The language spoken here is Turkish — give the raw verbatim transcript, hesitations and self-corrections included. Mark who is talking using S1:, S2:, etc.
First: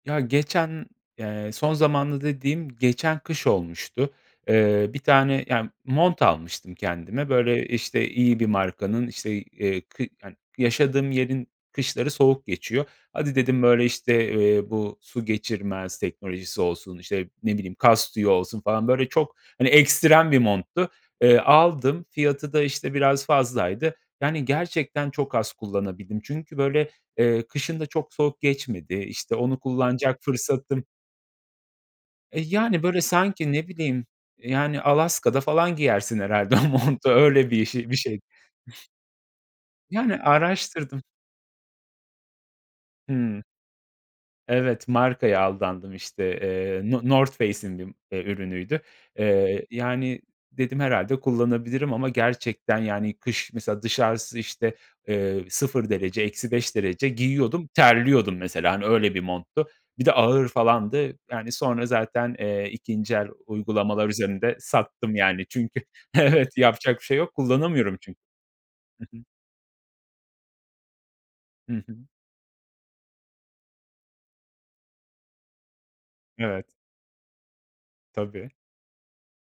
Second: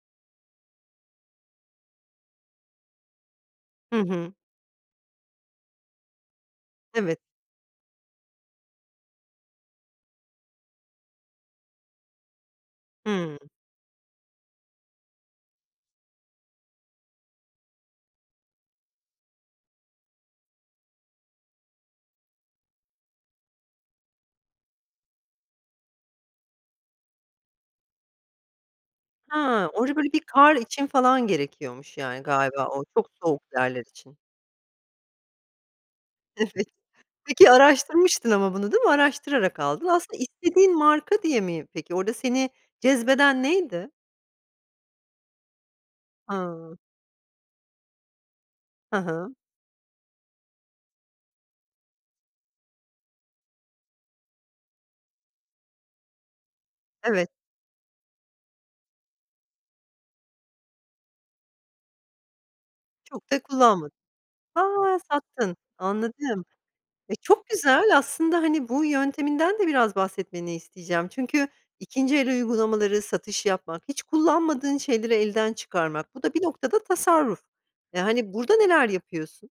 S1: Ya, geçen eee, son zamanda dediğim geçen kış
S2: Hı
S1: olmuştu.
S2: hı.
S1: Eee, bir tane ya, mont almıştım
S2: Evet.
S1: kendime. Böyle, işte, iyi bir markanın, işte, eee, kı yani, yaşadığım yerin kışları soğuk geçiyor. Hadi
S2: Hıı.
S1: dedim, böyle, işte, eee, bu su geçirmez teknolojisi olsun, işte, ne bileyim, kaz tüyü olsun falan böyle çok, hani, ekstrem bir monttu. Eee, aldım, fiyatı da, işte, biraz fazlaydı. Yani gerçekten çok az kullanabildim çünkü, böyle, eee, kışın da çok soğuk geçmedi. İşte, onu
S2: Ha! Orada, böyle,
S1: kullanacak
S2: bir kar
S1: fırsatım
S2: için falan gerekiyormuş, yani,
S1: E,
S2: galiba o
S1: yani, böyle,
S2: çok soğuk
S1: sanki, ne
S2: yerler
S1: bileyim,
S2: için.
S1: e, yani, Alaska'da falan giyersin herhâlde
S2: Evet.
S1: o montu.
S2: Peki
S1: Öyle bir ş bir şey.
S2: araştırmıştın ama bunu, değil mi? Araştırarak aldın.
S1: Yani,
S2: Aslında istediğin
S1: araştırdım
S2: marka diye mi peki, orada seni
S1: Hımm.
S2: cezbeden neydi?
S1: Evet, markaya aldandım işte,
S2: A!
S1: eee, no Northface'in bir, eee, ürünüydü.
S2: Hı hı.
S1: Eee, yani, dedim, "Herhâlde kullanabilirim." ama gerçekten, yani, kış mesela dışarısı, işte, eee, sıfır derece, eksi beş derece;
S2: Evet.
S1: giyiyordum, terliyordum mesela, hani, öyle bir monttu. Bir de ağır falandı. Yani, sonra zaten, eee, ikinci el
S2: Çok da kullanmadın.
S1: uygulamalar üzerinde
S2: Ha!
S1: sattım yani
S2: Sattın.
S1: çünkü
S2: Anladım.
S1: Evet, yapacak bir
S2: Eee,
S1: şey yok,
S2: çok güzel.
S1: kullanamıyorum çü
S2: Aslında, hani, bu
S1: Hı hı.
S2: yönteminden de biraz bahsetmeni isteyeceğim. Çünkü
S1: Hı hı.
S2: ikinci el uygulamaları, satış yapmak, hiç kullanmadığın şeyleri elden çıkarmak. Bu da bir
S1: Evet.
S2: noktada tasarruf. Eee, hani,
S1: Tabii.
S2: burada neler yapıyorsun?